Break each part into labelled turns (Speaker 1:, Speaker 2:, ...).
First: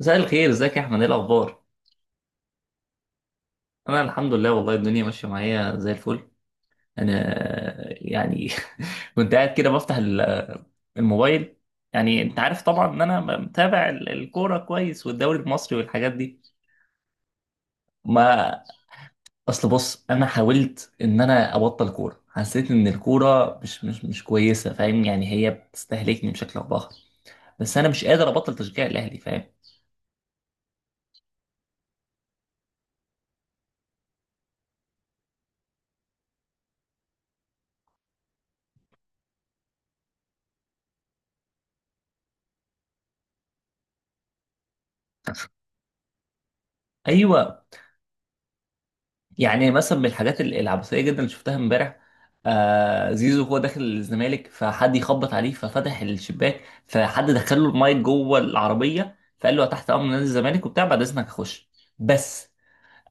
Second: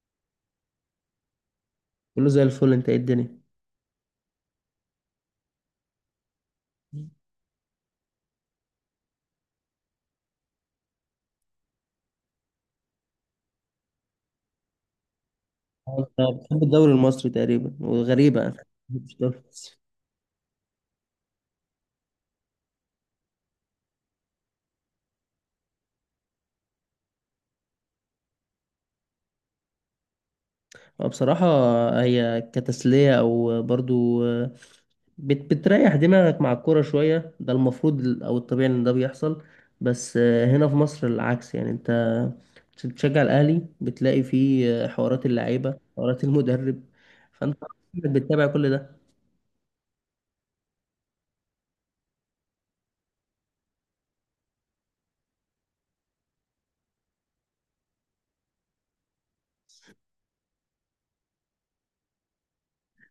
Speaker 1: مساء الخير، ازيك يا احمد؟ ايه الاخبار؟
Speaker 2: كله زي الفل، انت ايه الدنيا؟
Speaker 1: انا الحمد لله، والله الدنيا ماشيه معايا زي الفل. انا يعني كنت قاعد كده بفتح الموبايل. يعني انت عارف طبعا ان انا متابع الكوره كويس، والدوري المصري والحاجات
Speaker 2: انا
Speaker 1: دي.
Speaker 2: بحب الدوري المصري تقريبا، وغريبة
Speaker 1: ما
Speaker 2: انا. مش الدوري
Speaker 1: اصل
Speaker 2: المصري.
Speaker 1: بص، انا حاولت ان انا ابطل كوره، حسيت ان الكوره مش كويسه. فاهم؟ يعني هي بتستهلكني بشكل او باخر، بس انا مش قادر ابطل تشجيع الاهلي. فاهم؟
Speaker 2: هو بصراحة، هي كتسلية او برضو بتريح دماغك مع الكورة شوية. ده المفروض او الطبيعي ان ده بيحصل، بس هنا في مصر العكس. يعني انت بتشجع الاهلي، بتلاقي فيه حوارات اللعيبة، حوارات المدرب. فانت
Speaker 1: ايوه.
Speaker 2: بتتابع كل ده.
Speaker 1: يعني مثلا من الحاجات العبثيه جدا اللي شفتها امبارح، آه زيزو هو داخل الزمالك فحد يخبط عليه ففتح الشباك، فحد دخل له المايك جوه العربيه، فقال له تحت امر نادي الزمالك وبتاع، بعد اذنك اخش بس.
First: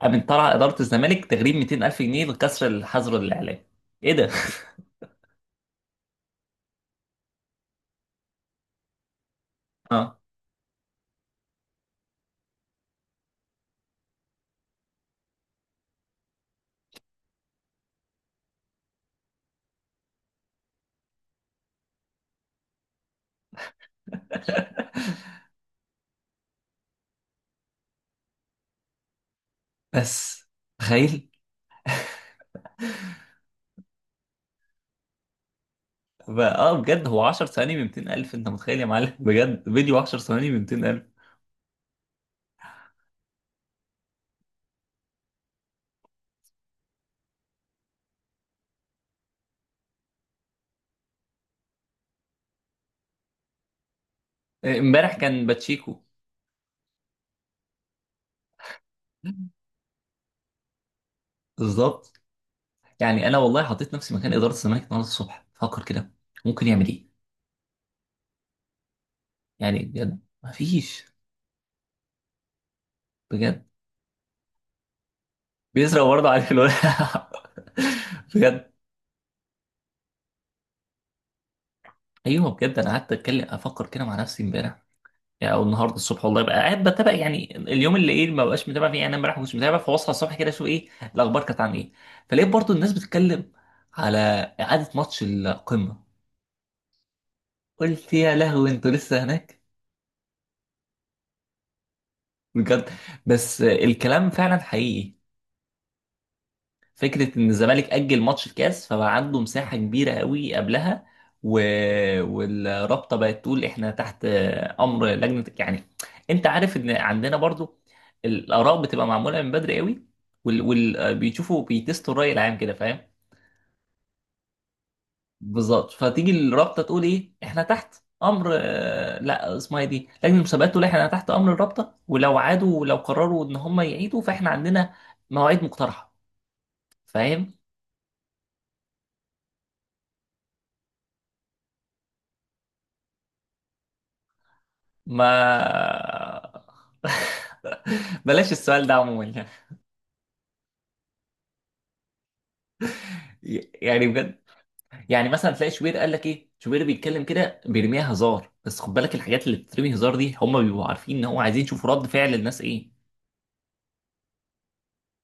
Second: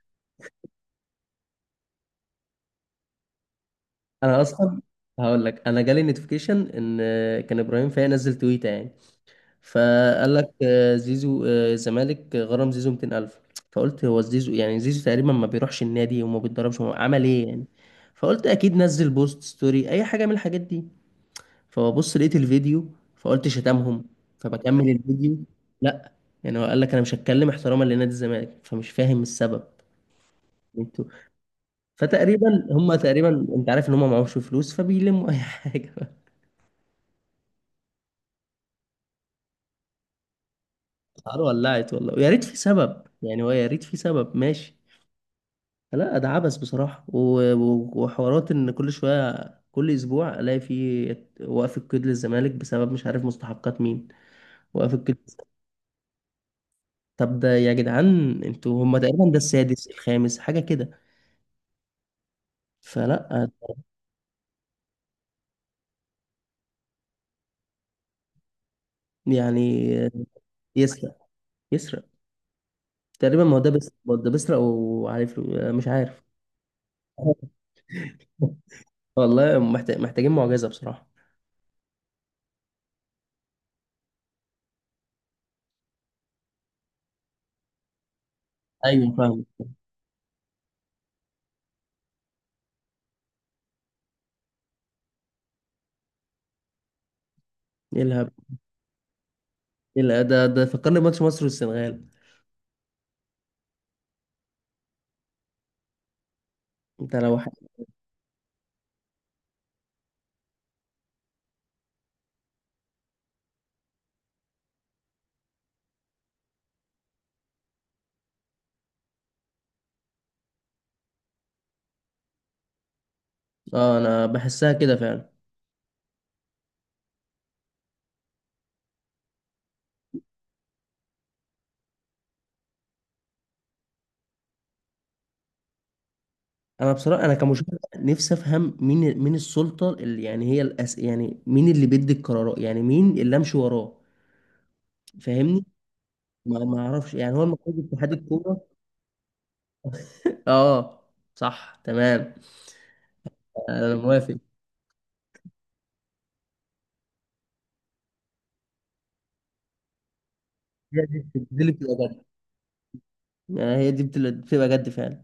Speaker 1: قامت طلع اداره الزمالك تغريم 200000 جنيه لكسر الحظر الاعلامي. ايه ده؟
Speaker 2: انا اصلا هقول لك، انا جالي نوتيفيكيشن ان كان ابراهيم فايق نزل تويته يعني،
Speaker 1: اه.
Speaker 2: فقال لك زيزو، الزمالك غرم زيزو 200,000. فقلت هو زيزو يعني؟ زيزو تقريبا ما بيروحش النادي وما بيتدربش، هو عمل ايه يعني؟ فقلت اكيد نزل بوست، ستوري، اي حاجه من الحاجات دي. فببص لقيت الفيديو، فقلت شتمهم. فبكمل الفيديو، لا. يعني هو قال لك انا مش هتكلم احتراما لنادي الزمالك، فمش فاهم السبب.
Speaker 1: بس
Speaker 2: انتوا.
Speaker 1: تخيل،
Speaker 2: فتقريبا هم تقريبا، انت عارف ان هم معهمش فلوس فبيلموا اي حاجه.
Speaker 1: بجد هو 10 ثواني ب 200000. انت متخيل يا معلم؟ بجد، فيديو 10 ثواني ب 200000.
Speaker 2: الحوار ولعت والله، ويا ريت في سبب يعني، هو يا ريت في سبب ماشي. لا، ده عبث بصراحة، وحوارات ان كل شوية، كل اسبوع الاقي فيه وقف القيد للزمالك بسبب مش عارف مستحقات مين. وقف
Speaker 1: امبارح
Speaker 2: القيد؟
Speaker 1: كان باتشيكو.
Speaker 2: طب ده يا جدعان، انتوا هما تقريبا ده السادس، الخامس، حاجة كده.
Speaker 1: بالظبط. يعني انا
Speaker 2: فلا
Speaker 1: والله حطيت نفسي مكان اداره الزمالك النهارده الصبح، فكر كده ممكن يعمل ايه.
Speaker 2: يعني.
Speaker 1: يعني بجد مفيش.
Speaker 2: يسرق، يسرق. تقريبا ما هو
Speaker 1: بجد
Speaker 2: ده بيسرق، ما هو ده بيسرق وعليه فلوس. مش
Speaker 1: بيزرع
Speaker 2: عارف.
Speaker 1: برضه عليه الولد. بجد.
Speaker 2: والله محتاج، محتاجين معجزة بصراحة.
Speaker 1: ايوه بجد، انا قعدت اتكلم افكر كده مع نفسي امبارح، يعني او النهارده الصبح، والله بقى قاعد بتابع يعني اليوم اللي ايه ما بقاش متابع فيه. يعني
Speaker 2: ايوه
Speaker 1: انا امبارح
Speaker 2: فاهم.
Speaker 1: مش متابع، فبصحى الصبح كده اشوف ايه الاخبار كانت عن ايه. فلقيت برضه الناس بتتكلم على اعاده ماتش القمه.
Speaker 2: ايه
Speaker 1: قلت
Speaker 2: الهبل؟
Speaker 1: يا لهوي، انتوا لسه هناك؟
Speaker 2: ايه الهبل؟ ده فكرني بماتش مصر والسنغال.
Speaker 1: بجد! بس الكلام فعلا حقيقي.
Speaker 2: انت
Speaker 1: فكره
Speaker 2: لو ح...
Speaker 1: ان الزمالك اجل ماتش الكاس فبقى عنده مساحه كبيره قوي قبلها، و... والرابطه بقت تقول احنا تحت امر لجنه يعني. انت عارف ان عندنا برضو الاراء بتبقى معموله من بدري قوي، بيشوفوا بيتستوا الراي العام كده. فاهم؟
Speaker 2: اه انا بحسها كده فعلا.
Speaker 1: بالظبط، فتيجي الرابطه تقول ايه، احنا تحت امر لا، اسمها إيه دي، لجنه المسابقات، تقول احنا تحت امر الرابطه، ولو عادوا ولو قرروا ان هم يعيدوا فاحنا عندنا مواعيد مقترحه.
Speaker 2: انا بصراحه، انا
Speaker 1: فاهم؟
Speaker 2: كمشاهد، نفسي افهم مين السلطه اللي يعني هي يعني مين اللي بيدي القرارات، يعني مين اللي امشي وراه؟
Speaker 1: ما
Speaker 2: فاهمني؟ ما اعرفش. يعني هو المفروض اتحاد
Speaker 1: بلاش
Speaker 2: الكوره.
Speaker 1: السؤال ده عموما.
Speaker 2: اه، صح، تمام، انا
Speaker 1: يعني
Speaker 2: موافق.
Speaker 1: بجد، يعني مثلا تلاقي شوبير قال لك ايه، شوبير بيتكلم كده بيرميها هزار، بس خد بالك الحاجات اللي بتترمي هزار دي هم بيبقوا
Speaker 2: هي
Speaker 1: عارفين
Speaker 2: دي
Speaker 1: ان هو
Speaker 2: دي
Speaker 1: عايزين
Speaker 2: اللي
Speaker 1: يشوفوا
Speaker 2: بتبقى
Speaker 1: رد
Speaker 2: جد.
Speaker 1: فعل الناس ايه.
Speaker 2: يعني هي دي بتبقى جد فعلا.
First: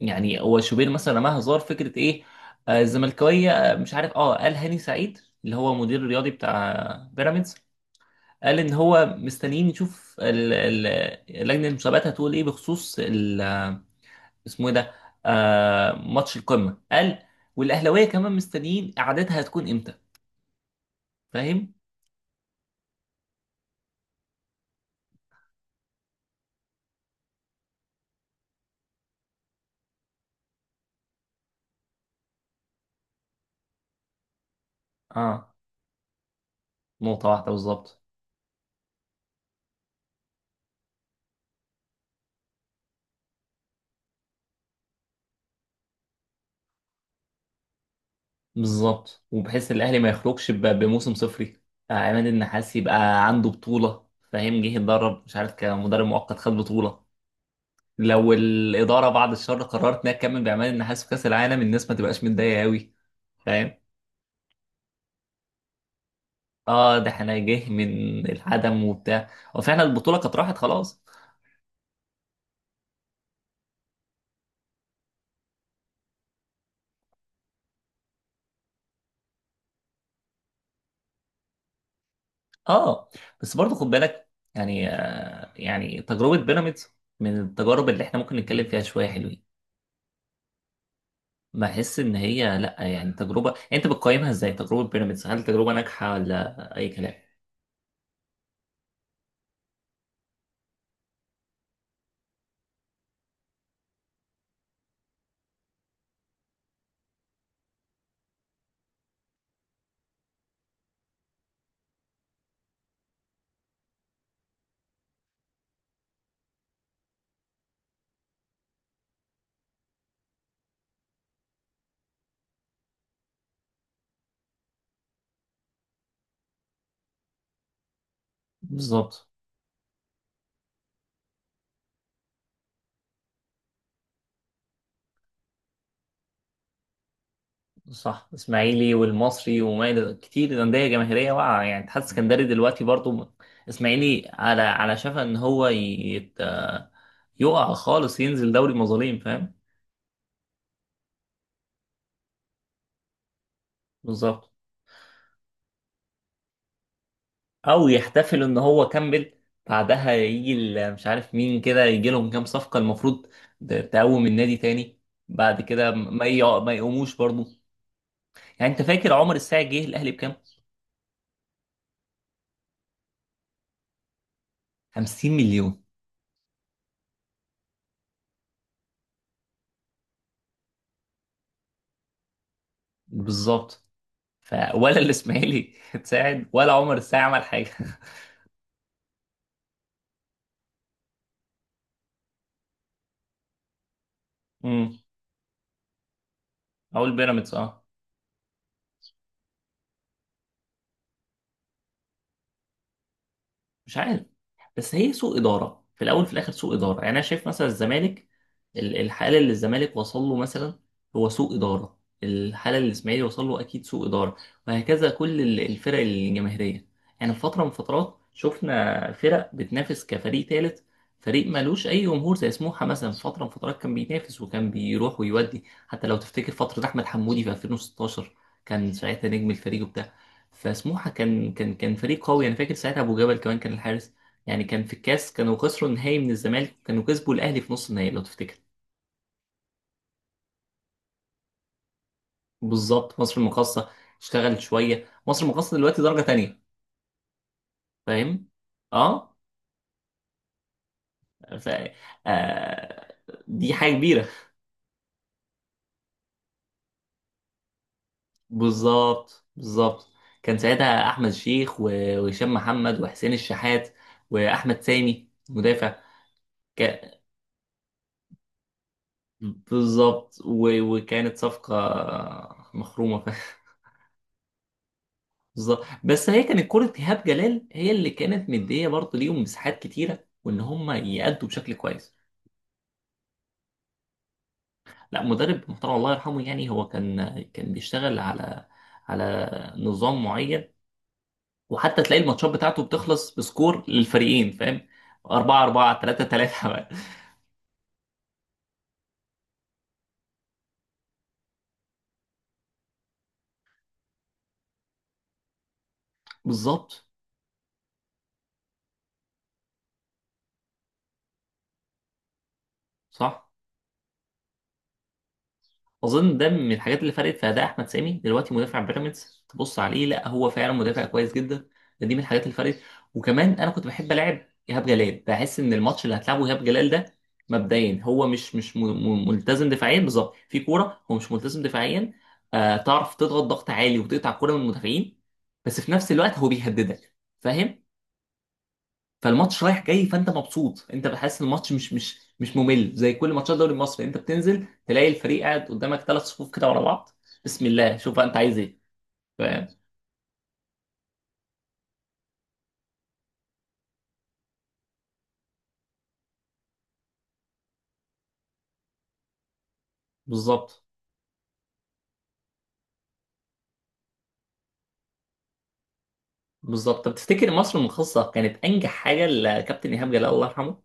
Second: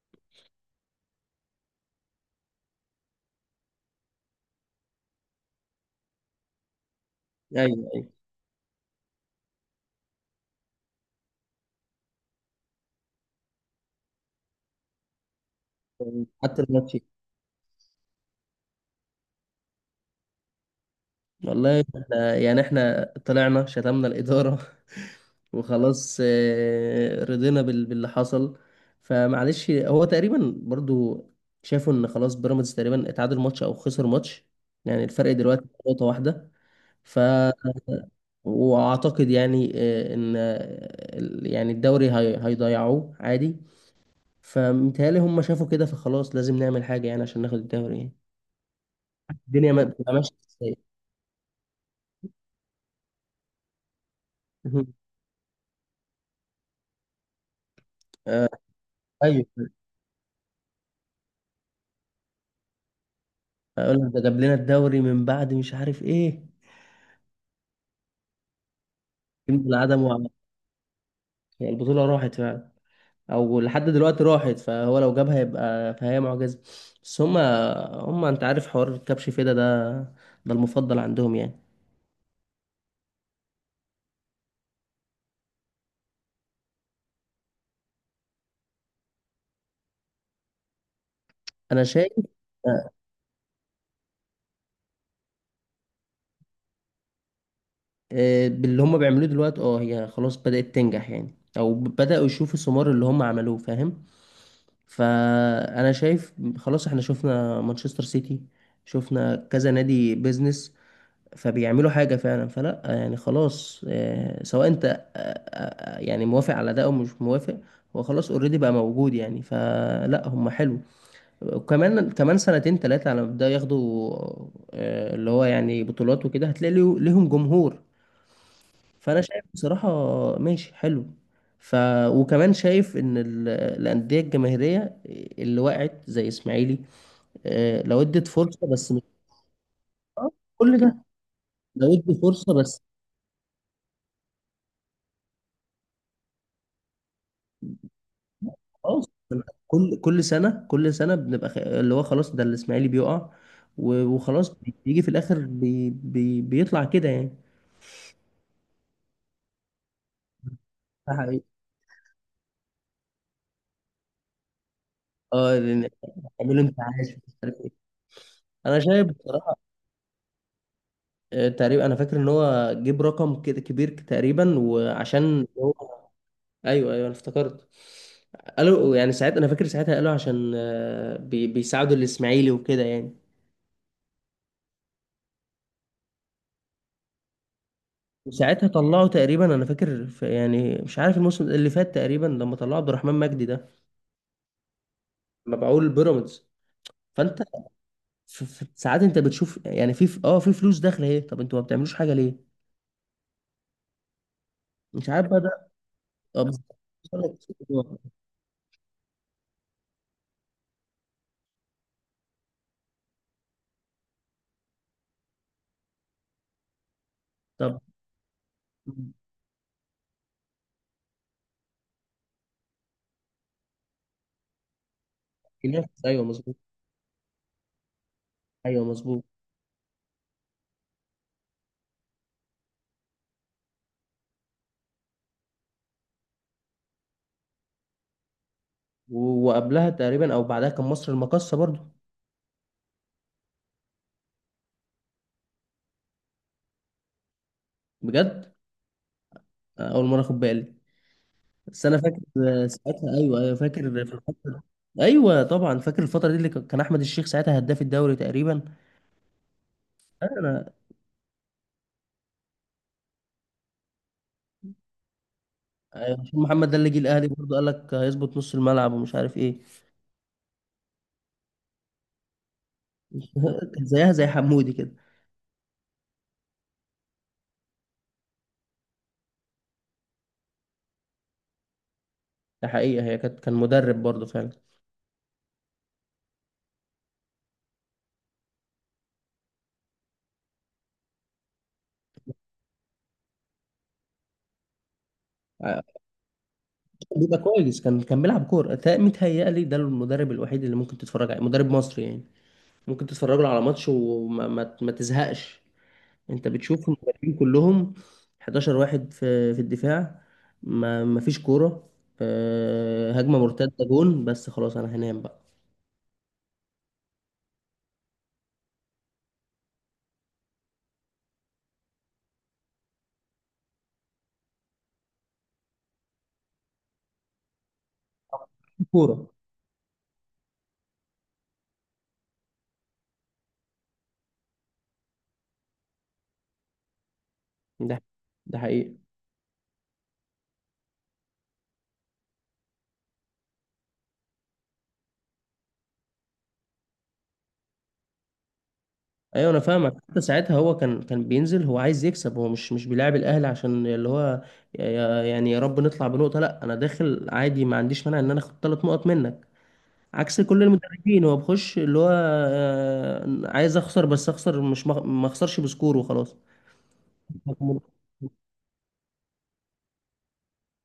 Speaker 1: يعني هو شوبير مثلا رماها هزار فكره ايه، آه، الزملكاويه مش عارف، اه، قال هاني سعيد اللي هو مدير الرياضي بتاع بيراميدز،
Speaker 2: ايوه، ايوه.
Speaker 1: قال ان هو مستنيين يشوف لجنه المسابقات هتقول ايه بخصوص اسمه ايه ده، آه ماتش
Speaker 2: حتى
Speaker 1: القمه،
Speaker 2: الماتش.
Speaker 1: قال. والاهلاويه كمان مستنيين قعدتها هتكون امتى. فاهم؟
Speaker 2: والله يعني احنا طلعنا شتمنا الإدارة. وخلاص رضينا باللي حصل. فمعلش، هو تقريبا برضو شافوا ان خلاص بيراميدز تقريبا اتعادل ماتش او خسر ماتش. يعني الفرق
Speaker 1: اه،
Speaker 2: دلوقتي نقطة واحدة. ف
Speaker 1: نقطه واحده بالظبط.
Speaker 2: واعتقد يعني ان يعني الدوري هيضيعوه عادي. فمتهيألي هم شافوا كده، فخلاص لازم نعمل حاجة يعني عشان ناخد الدوري يعني.
Speaker 1: بالظبط، وبحيث
Speaker 2: الدنيا ما
Speaker 1: الاهلي ما
Speaker 2: بتبقى ماشية
Speaker 1: يخرجش
Speaker 2: ازاي.
Speaker 1: بموسم صفري. آه عماد النحاس يبقى عنده بطوله. فاهم؟ جه يتدرب مش عارف كمدرب مؤقت خد بطوله. لو
Speaker 2: آه،
Speaker 1: الاداره بعد
Speaker 2: ايوه.
Speaker 1: الشر قررت انها تكمل بعماد النحاس في كاس العالم، الناس ما تبقاش متضايقه قوي. فاهم؟
Speaker 2: اقول لك، ده جاب لنا الدوري من بعد مش عارف ايه.
Speaker 1: اه، ده احنا جه من العدم وبتاع،
Speaker 2: يمكن
Speaker 1: وفعلا
Speaker 2: العدم
Speaker 1: البطوله
Speaker 2: وعمل.
Speaker 1: كانت راحت خلاص.
Speaker 2: يعني البطوله راحت فعلا، او لحد دلوقتي راحت، فهو لو جابها يبقى فهي معجزه. بس هما انت عارف حوار الكبش فيدا ده، ده المفضل عندهم يعني.
Speaker 1: اه، بس برضه خد بالك، يعني يعني تجربه بيراميدز من التجارب اللي احنا ممكن نتكلم فيها شويه حلوين.
Speaker 2: انا
Speaker 1: بحس
Speaker 2: شايف
Speaker 1: ان هي لا،
Speaker 2: آه،
Speaker 1: يعني تجربه، يعني انت بتقيمها ازاي تجربه بيراميدز، هل تجربه ناجحه ولا اي كلام.
Speaker 2: باللي هما بيعملوه دلوقتي. اه، هي خلاص بدات تنجح يعني، او بداوا يشوفوا ثمار اللي هما عملوه، فاهم؟ فانا شايف خلاص. احنا شفنا مانشستر سيتي، شفنا كذا نادي بيزنس، فبيعملوا حاجة فعلا. فلا يعني خلاص، سواء انت يعني موافق على ده او مش موافق، هو خلاص اوريدي بقى موجود يعني. فلا، هم حلو. وكمان كمان سنتين تلاتة على ما يبدأوا ياخدوا اللي هو يعني بطولات وكده، هتلاقي ليهم جمهور. فانا
Speaker 1: بالظبط.
Speaker 2: شايف بصراحة ماشي، حلو. ف وكمان شايف ان الانديه الجماهيريه اللي وقعت زي اسماعيلي، لو
Speaker 1: صح،
Speaker 2: ادت فرصه بس،
Speaker 1: اسماعيلي
Speaker 2: مش
Speaker 1: والمصري وما الى
Speaker 2: آه،
Speaker 1: كتير
Speaker 2: كل
Speaker 1: انديه
Speaker 2: ده
Speaker 1: جماهيريه واقعه يعني،
Speaker 2: لو
Speaker 1: اتحاد
Speaker 2: ادي
Speaker 1: اسكندري
Speaker 2: فرصه بس،
Speaker 1: دلوقتي برضه. اسماعيلي على شفا ان هو يت... آه، يقع خالص ينزل دوري
Speaker 2: خلاص.
Speaker 1: مظالم. فاهم؟
Speaker 2: كل سنه، كل سنه بنبقى اللي هو خلاص، ده الاسماعيلي بيقع
Speaker 1: بالظبط.
Speaker 2: وخلاص. بيجي في الاخر بيطلع كده يعني.
Speaker 1: او يحتفلوا ان هو كمل، بعدها يجي مش
Speaker 2: ده
Speaker 1: عارف
Speaker 2: حقيقي.
Speaker 1: مين كده يجي لهم كام صفقة المفروض، تقوم النادي تاني، بعد
Speaker 2: اه
Speaker 1: كده
Speaker 2: اعملوا
Speaker 1: ما
Speaker 2: انتعاش
Speaker 1: يقوموش
Speaker 2: مش
Speaker 1: برضو.
Speaker 2: عارف ايه.
Speaker 1: يعني
Speaker 2: انا
Speaker 1: انت
Speaker 2: شايف
Speaker 1: فاكر عمر
Speaker 2: بصراحه
Speaker 1: الساعي جه الاهلي بكام؟
Speaker 2: تقريبا انا فاكر ان هو جيب رقم كده كبير تقريبا،
Speaker 1: 50
Speaker 2: وعشان هو.
Speaker 1: مليون.
Speaker 2: ايوه ايوه، انا افتكرت. قالوا يعني ساعات، انا فاكر ساعتها قالوا عشان بيساعدوا الاسماعيلي وكده يعني.
Speaker 1: بالظبط. ولا الاسماعيلي اتساعد ولا عمر الساعي عمل حاجة.
Speaker 2: وساعتها طلعوا تقريبا، انا فاكر في يعني مش عارف الموسم اللي فات تقريبا لما طلعوا عبد الرحمن مجدي ده
Speaker 1: امم
Speaker 2: مبيعوه لبيراميدز.
Speaker 1: اقول
Speaker 2: فانت
Speaker 1: بيراميدز اه.
Speaker 2: في في ساعات انت بتشوف يعني في ف- اه في فلوس داخله اهي، طب انتوا ما بتعملوش حاجه ليه؟
Speaker 1: مش عارف. بس
Speaker 2: مش
Speaker 1: هي
Speaker 2: عارف
Speaker 1: سوء
Speaker 2: بقى ده.
Speaker 1: اداره، في الاول في
Speaker 2: طب.
Speaker 1: الاخر سوء اداره. يعني انا شايف مثلا الزمالك، الحاله اللي الزمالك وصل له مثلا هو سوء اداره، الحاله اللي الاسماعيلي وصل له اكيد سوء اداره، وهكذا كل الفرق الجماهيريه. يعني في فتره من
Speaker 2: طب.
Speaker 1: فترات شفنا فرق بتنافس كفريق ثالث، فريق مالوش اي جمهور، زي سموحه مثلا، في فتره من فترات كان بينافس وكان بيروح ويودي،
Speaker 2: ينافس،
Speaker 1: حتى لو
Speaker 2: ايوه
Speaker 1: تفتكر
Speaker 2: مظبوط.
Speaker 1: فتره احمد حمودي في 2016
Speaker 2: ايوه
Speaker 1: كان
Speaker 2: مظبوط.
Speaker 1: ساعتها نجم الفريق وبتاع. فسموحه كان فريق قوي. انا فاكر ساعتها ابو جبل كمان كان الحارس. يعني كان في الكاس كانوا خسروا النهائي من الزمالك، كانوا كسبوا الاهلي في نص النهائي لو تفتكر.
Speaker 2: وقبلها تقريبا او بعدها كان مصر المقاصه برضو.
Speaker 1: بالظبط، مصر المقاصة. اشتغلت شوية مصر المقاصة، دلوقتي درجة تانية. فاهم؟
Speaker 2: بجد،
Speaker 1: اه.
Speaker 2: اول مره اخد بالي.
Speaker 1: ف...
Speaker 2: بس انا فاكر
Speaker 1: آه...
Speaker 2: ساعتها، ايوه ايوه
Speaker 1: دي
Speaker 2: فاكر
Speaker 1: حاجة
Speaker 2: في
Speaker 1: كبيرة.
Speaker 2: الفتره. ايوه طبعا، فاكر الفتره دي اللي كان احمد الشيخ ساعتها هداف الدوري تقريبا.
Speaker 1: بالظبط بالظبط، كان
Speaker 2: انا.
Speaker 1: ساعتها احمد شيخ و- وهشام محمد وحسين الشحات واحمد سامي مدافع.
Speaker 2: أيوة، عشان محمد ده اللي جه
Speaker 1: ك...
Speaker 2: الاهلي برضه قال لك هيظبط نص الملعب ومش عارف ايه.
Speaker 1: بالظبط، و... وكانت صفقة مخرومة.
Speaker 2: كان زيها زي حمودي كده.
Speaker 1: بالظبط، بس هي كانت كرة إيهاب جلال، هي اللي كانت مدية برضه ليهم مساحات كتيرة، وإن هم يأدوا بشكل كويس.
Speaker 2: ده حقيقه، هي كان مدرب برضه فعلا.
Speaker 1: لا، مدرب محترم الله يرحمه. يعني هو كان بيشتغل على نظام معين، وحتى تلاقي الماتشات بتاعته بتخلص بسكور للفريقين. فاهم؟ 4
Speaker 2: آه،
Speaker 1: 4 3 3.
Speaker 2: بيبقى كويس. كان بيلعب كوره متهيألي ده المدرب الوحيد اللي ممكن تتفرج عليه مدرب مصري يعني. ممكن تتفرج له على ماتش وما ما تزهقش. انت بتشوف
Speaker 1: بالظبط.
Speaker 2: المدربين كلهم 11 واحد في الدفاع. ما فيش كوره. هجمه
Speaker 1: صح.
Speaker 2: مرتده جون بس، خلاص انا هنام بقى.
Speaker 1: اظن ده من الحاجات اللي فرقت في اداء احمد سامي دلوقتي، مدافع بيراميدز تبص عليه لا هو فعلا مدافع كويس جدا. دي من الحاجات اللي فرقت. وكمان انا كنت بحب العب ايهاب جلال، بحس ان الماتش اللي هتلعبه ايهاب جلال ده مبدئيا، هو مش مش م-
Speaker 2: كوره.
Speaker 1: م- ملتزم دفاعيا بالظبط في كوره، هو مش ملتزم دفاعيا. آه تعرف تضغط ضغط عالي وتقطع الكوره من المدافعين، بس في نفس الوقت هو بيهددك. فاهم؟
Speaker 2: ده ده حقيقي.
Speaker 1: فالماتش رايح جاي، فانت مبسوط، انت بحس الماتش مش ممل زي كل ماتشات الدوري المصري. انت بتنزل تلاقي الفريق قاعد قدامك ثلاث صفوف كده ورا بعض، بسم الله شوف بقى انت عايز ايه.
Speaker 2: ايوه انا
Speaker 1: فاهم؟
Speaker 2: فاهمك. حتى ساعتها هو كان بينزل هو عايز يكسب. هو مش بيلاعب الاهلي عشان اللي هو يعني يا رب نطلع بنقطه. لا، انا داخل عادي ما عنديش مانع ان انا اخد ثلاث نقط منك. عكس كل
Speaker 1: بالظبط
Speaker 2: المدربين، هو بخش اللي هو عايز اخسر بس اخسر، مش مخ- ما اخسرش بسكور وخلاص.
Speaker 1: بالظبط. طب تفتكر مصر المخصصه كانت انجح حاجه لكابتن ايهاب جلال الله يرحمه؟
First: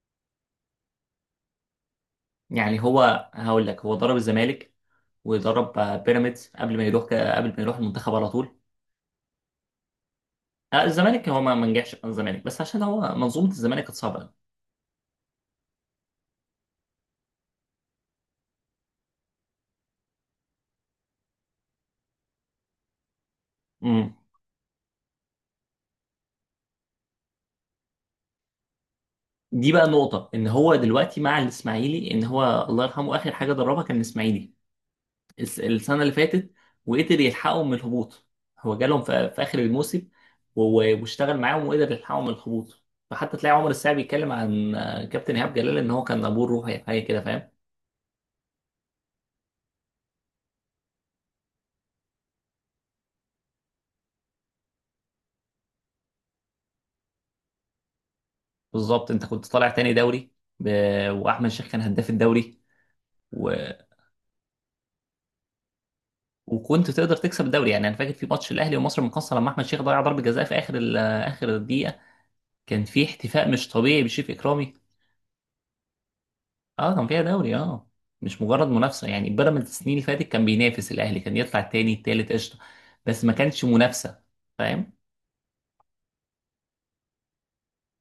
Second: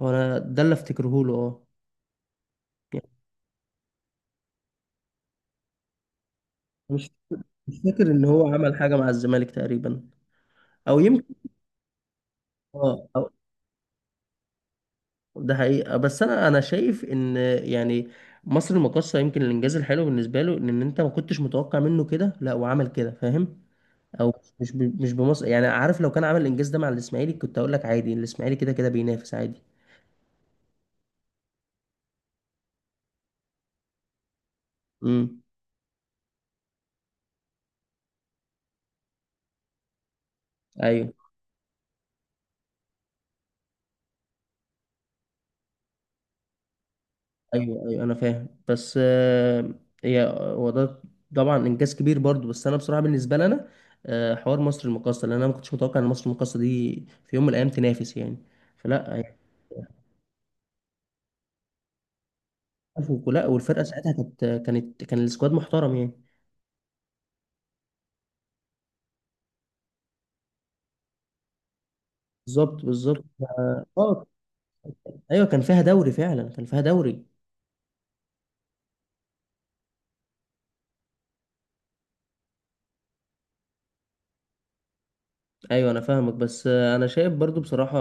Speaker 2: هو انا ده اللي افتكره له، اه.
Speaker 1: يعني
Speaker 2: يعني
Speaker 1: هو هقول لك، هو ضرب الزمالك وضرب بيراميدز قبل ما يروح
Speaker 2: مش
Speaker 1: قبل ما يروح
Speaker 2: مش فاكر
Speaker 1: المنتخب
Speaker 2: ان
Speaker 1: على
Speaker 2: هو
Speaker 1: طول.
Speaker 2: عمل حاجه مع الزمالك تقريبا، او
Speaker 1: الزمالك
Speaker 2: يمكن.
Speaker 1: هو ما نجحش مع الزمالك، بس عشان هو
Speaker 2: اه،
Speaker 1: منظومه الزمالك كانت صعبه
Speaker 2: ده حقيقة. بس انا شايف ان يعني مصر المقاصة يمكن الانجاز الحلو بالنسبة له ان انت ما كنتش متوقع منه كده، لا وعمل كده فاهم؟
Speaker 1: قوي.
Speaker 2: او مش بمصر، يعني عارف لو كان عمل الانجاز ده مع الاسماعيلي كنت اقول لك عادي، الاسماعيلي كده كده بينافس عادي.
Speaker 1: دي بقى نقطة، ان هو دلوقتي مع الاسماعيلي ان هو الله يرحمه اخر حاجة دربها كان الاسماعيلي
Speaker 2: امم.
Speaker 1: السنة اللي فاتت، وقدر يلحقهم من الهبوط. هو جالهم في اخر الموسم، و-
Speaker 2: ايوه
Speaker 1: واشتغل معاهم وقدر يلحقهم من الهبوط. فحتى تلاقي عمر الساعي بيتكلم عن كابتن ايهاب جلال ان هو كان ابوه الروحي، حاجة كده. فاهم؟
Speaker 2: ايوه ايوه، انا فاهم. بس هي هو ده، طبعا انجاز كبير برضو. بس انا بصراحة بالنسبة لنا حوار مصر المقاصة، لان انا ما كنتش متوقع ان مصر المقاصة دي في يوم من الايام تنافس يعني.
Speaker 1: بالظبط،
Speaker 2: فلا.
Speaker 1: انت كنت طالع تاني دوري. ب... واحمد شيخ كان هداف الدوري.
Speaker 2: عفوا لا،
Speaker 1: و...
Speaker 2: والفرقه ساعتها كانت، كان السكواد محترم يعني.
Speaker 1: وكنت تقدر تكسب الدوري. يعني انا فاكر في ماتش الاهلي ومصر المقاصة لما احمد شيخ ضيع ضربة جزاء في اخر اخر الدقيقة،
Speaker 2: بالظبط
Speaker 1: كان في
Speaker 2: بالظبط.
Speaker 1: احتفاء مش طبيعي
Speaker 2: اه،
Speaker 1: بشريف اكرامي.
Speaker 2: ايوه كان فيها دوري فعلا، كان فيها
Speaker 1: اه كان فيها
Speaker 2: دوري.
Speaker 1: دوري، اه، مش مجرد منافسه. يعني بيراميدز السنين اللي فاتت كان بينافس الاهلي، كان يطلع التاني التالت قشطه، بس ما كانش منافسه. فاهم؟
Speaker 2: ايوه انا فاهمك. بس انا شايف برضو بصراحه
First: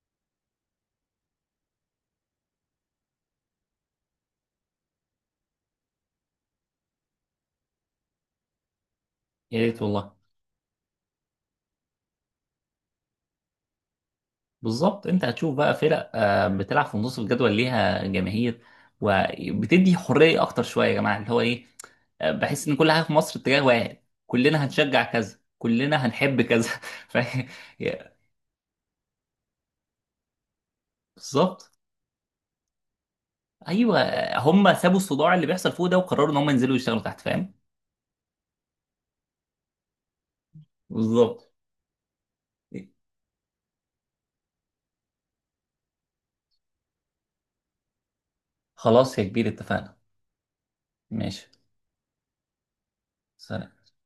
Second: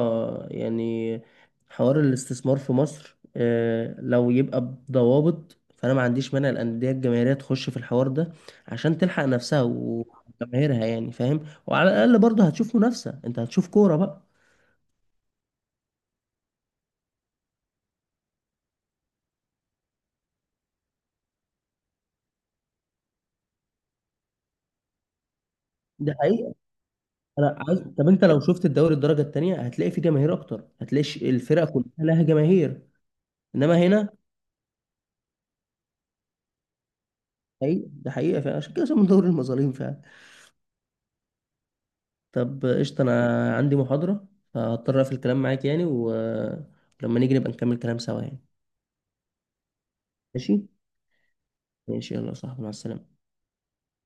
Speaker 2: يعني حوار الاستثمار في مصر، لو يبقى بضوابط، فانا ما عنديش مانع الانديه الجماهيريه تخش في الحوار ده عشان تلحق
Speaker 1: يا
Speaker 2: نفسها
Speaker 1: ريت والله.
Speaker 2: وجماهيرها يعني، فاهم؟ وعلى الاقل برضو هتشوف منافسه، انت هتشوف كوره بقى.
Speaker 1: بالظبط، انت هتشوف بقى فرق بتلعب في نص الجدول ليها جماهير، وبتدي حريه اكتر شويه. يا جماعه، اللي هو ايه، بحس ان كل حاجه في مصر اتجاه واحد، كلنا هنشجع كذا كلنا
Speaker 2: ده
Speaker 1: هنحب
Speaker 2: حقيقي.
Speaker 1: كذا. ف...
Speaker 2: انا عايز. طب انت لو شفت الدوري الدرجه الثانيه، هتلاقي فيه جماهير اكتر، هتلاقي
Speaker 1: بالظبط
Speaker 2: الفرق كلها لها جماهير. انما
Speaker 1: ايوه.
Speaker 2: هنا.
Speaker 1: هم سابوا الصداع اللي بيحصل فوق ده، وقرروا ان هم ينزلوا يشتغلوا تحت. فاهم؟
Speaker 2: حقيقة، ده حقيقه فعلا، عشان كده اسمه دوري المظالم فعلا.
Speaker 1: بالظبط.
Speaker 2: طب قشطه، انا عندي محاضره، فهضطر اقفل الكلام معاك يعني، ولما نيجي نبقى نكمل كلام سوا يعني.
Speaker 1: خلاص يا كبير، اتفقنا.
Speaker 2: ماشي.
Speaker 1: ماشي.
Speaker 2: ماشي. يلا يا صاحبي، مع السلامه.
Speaker 1: سلام.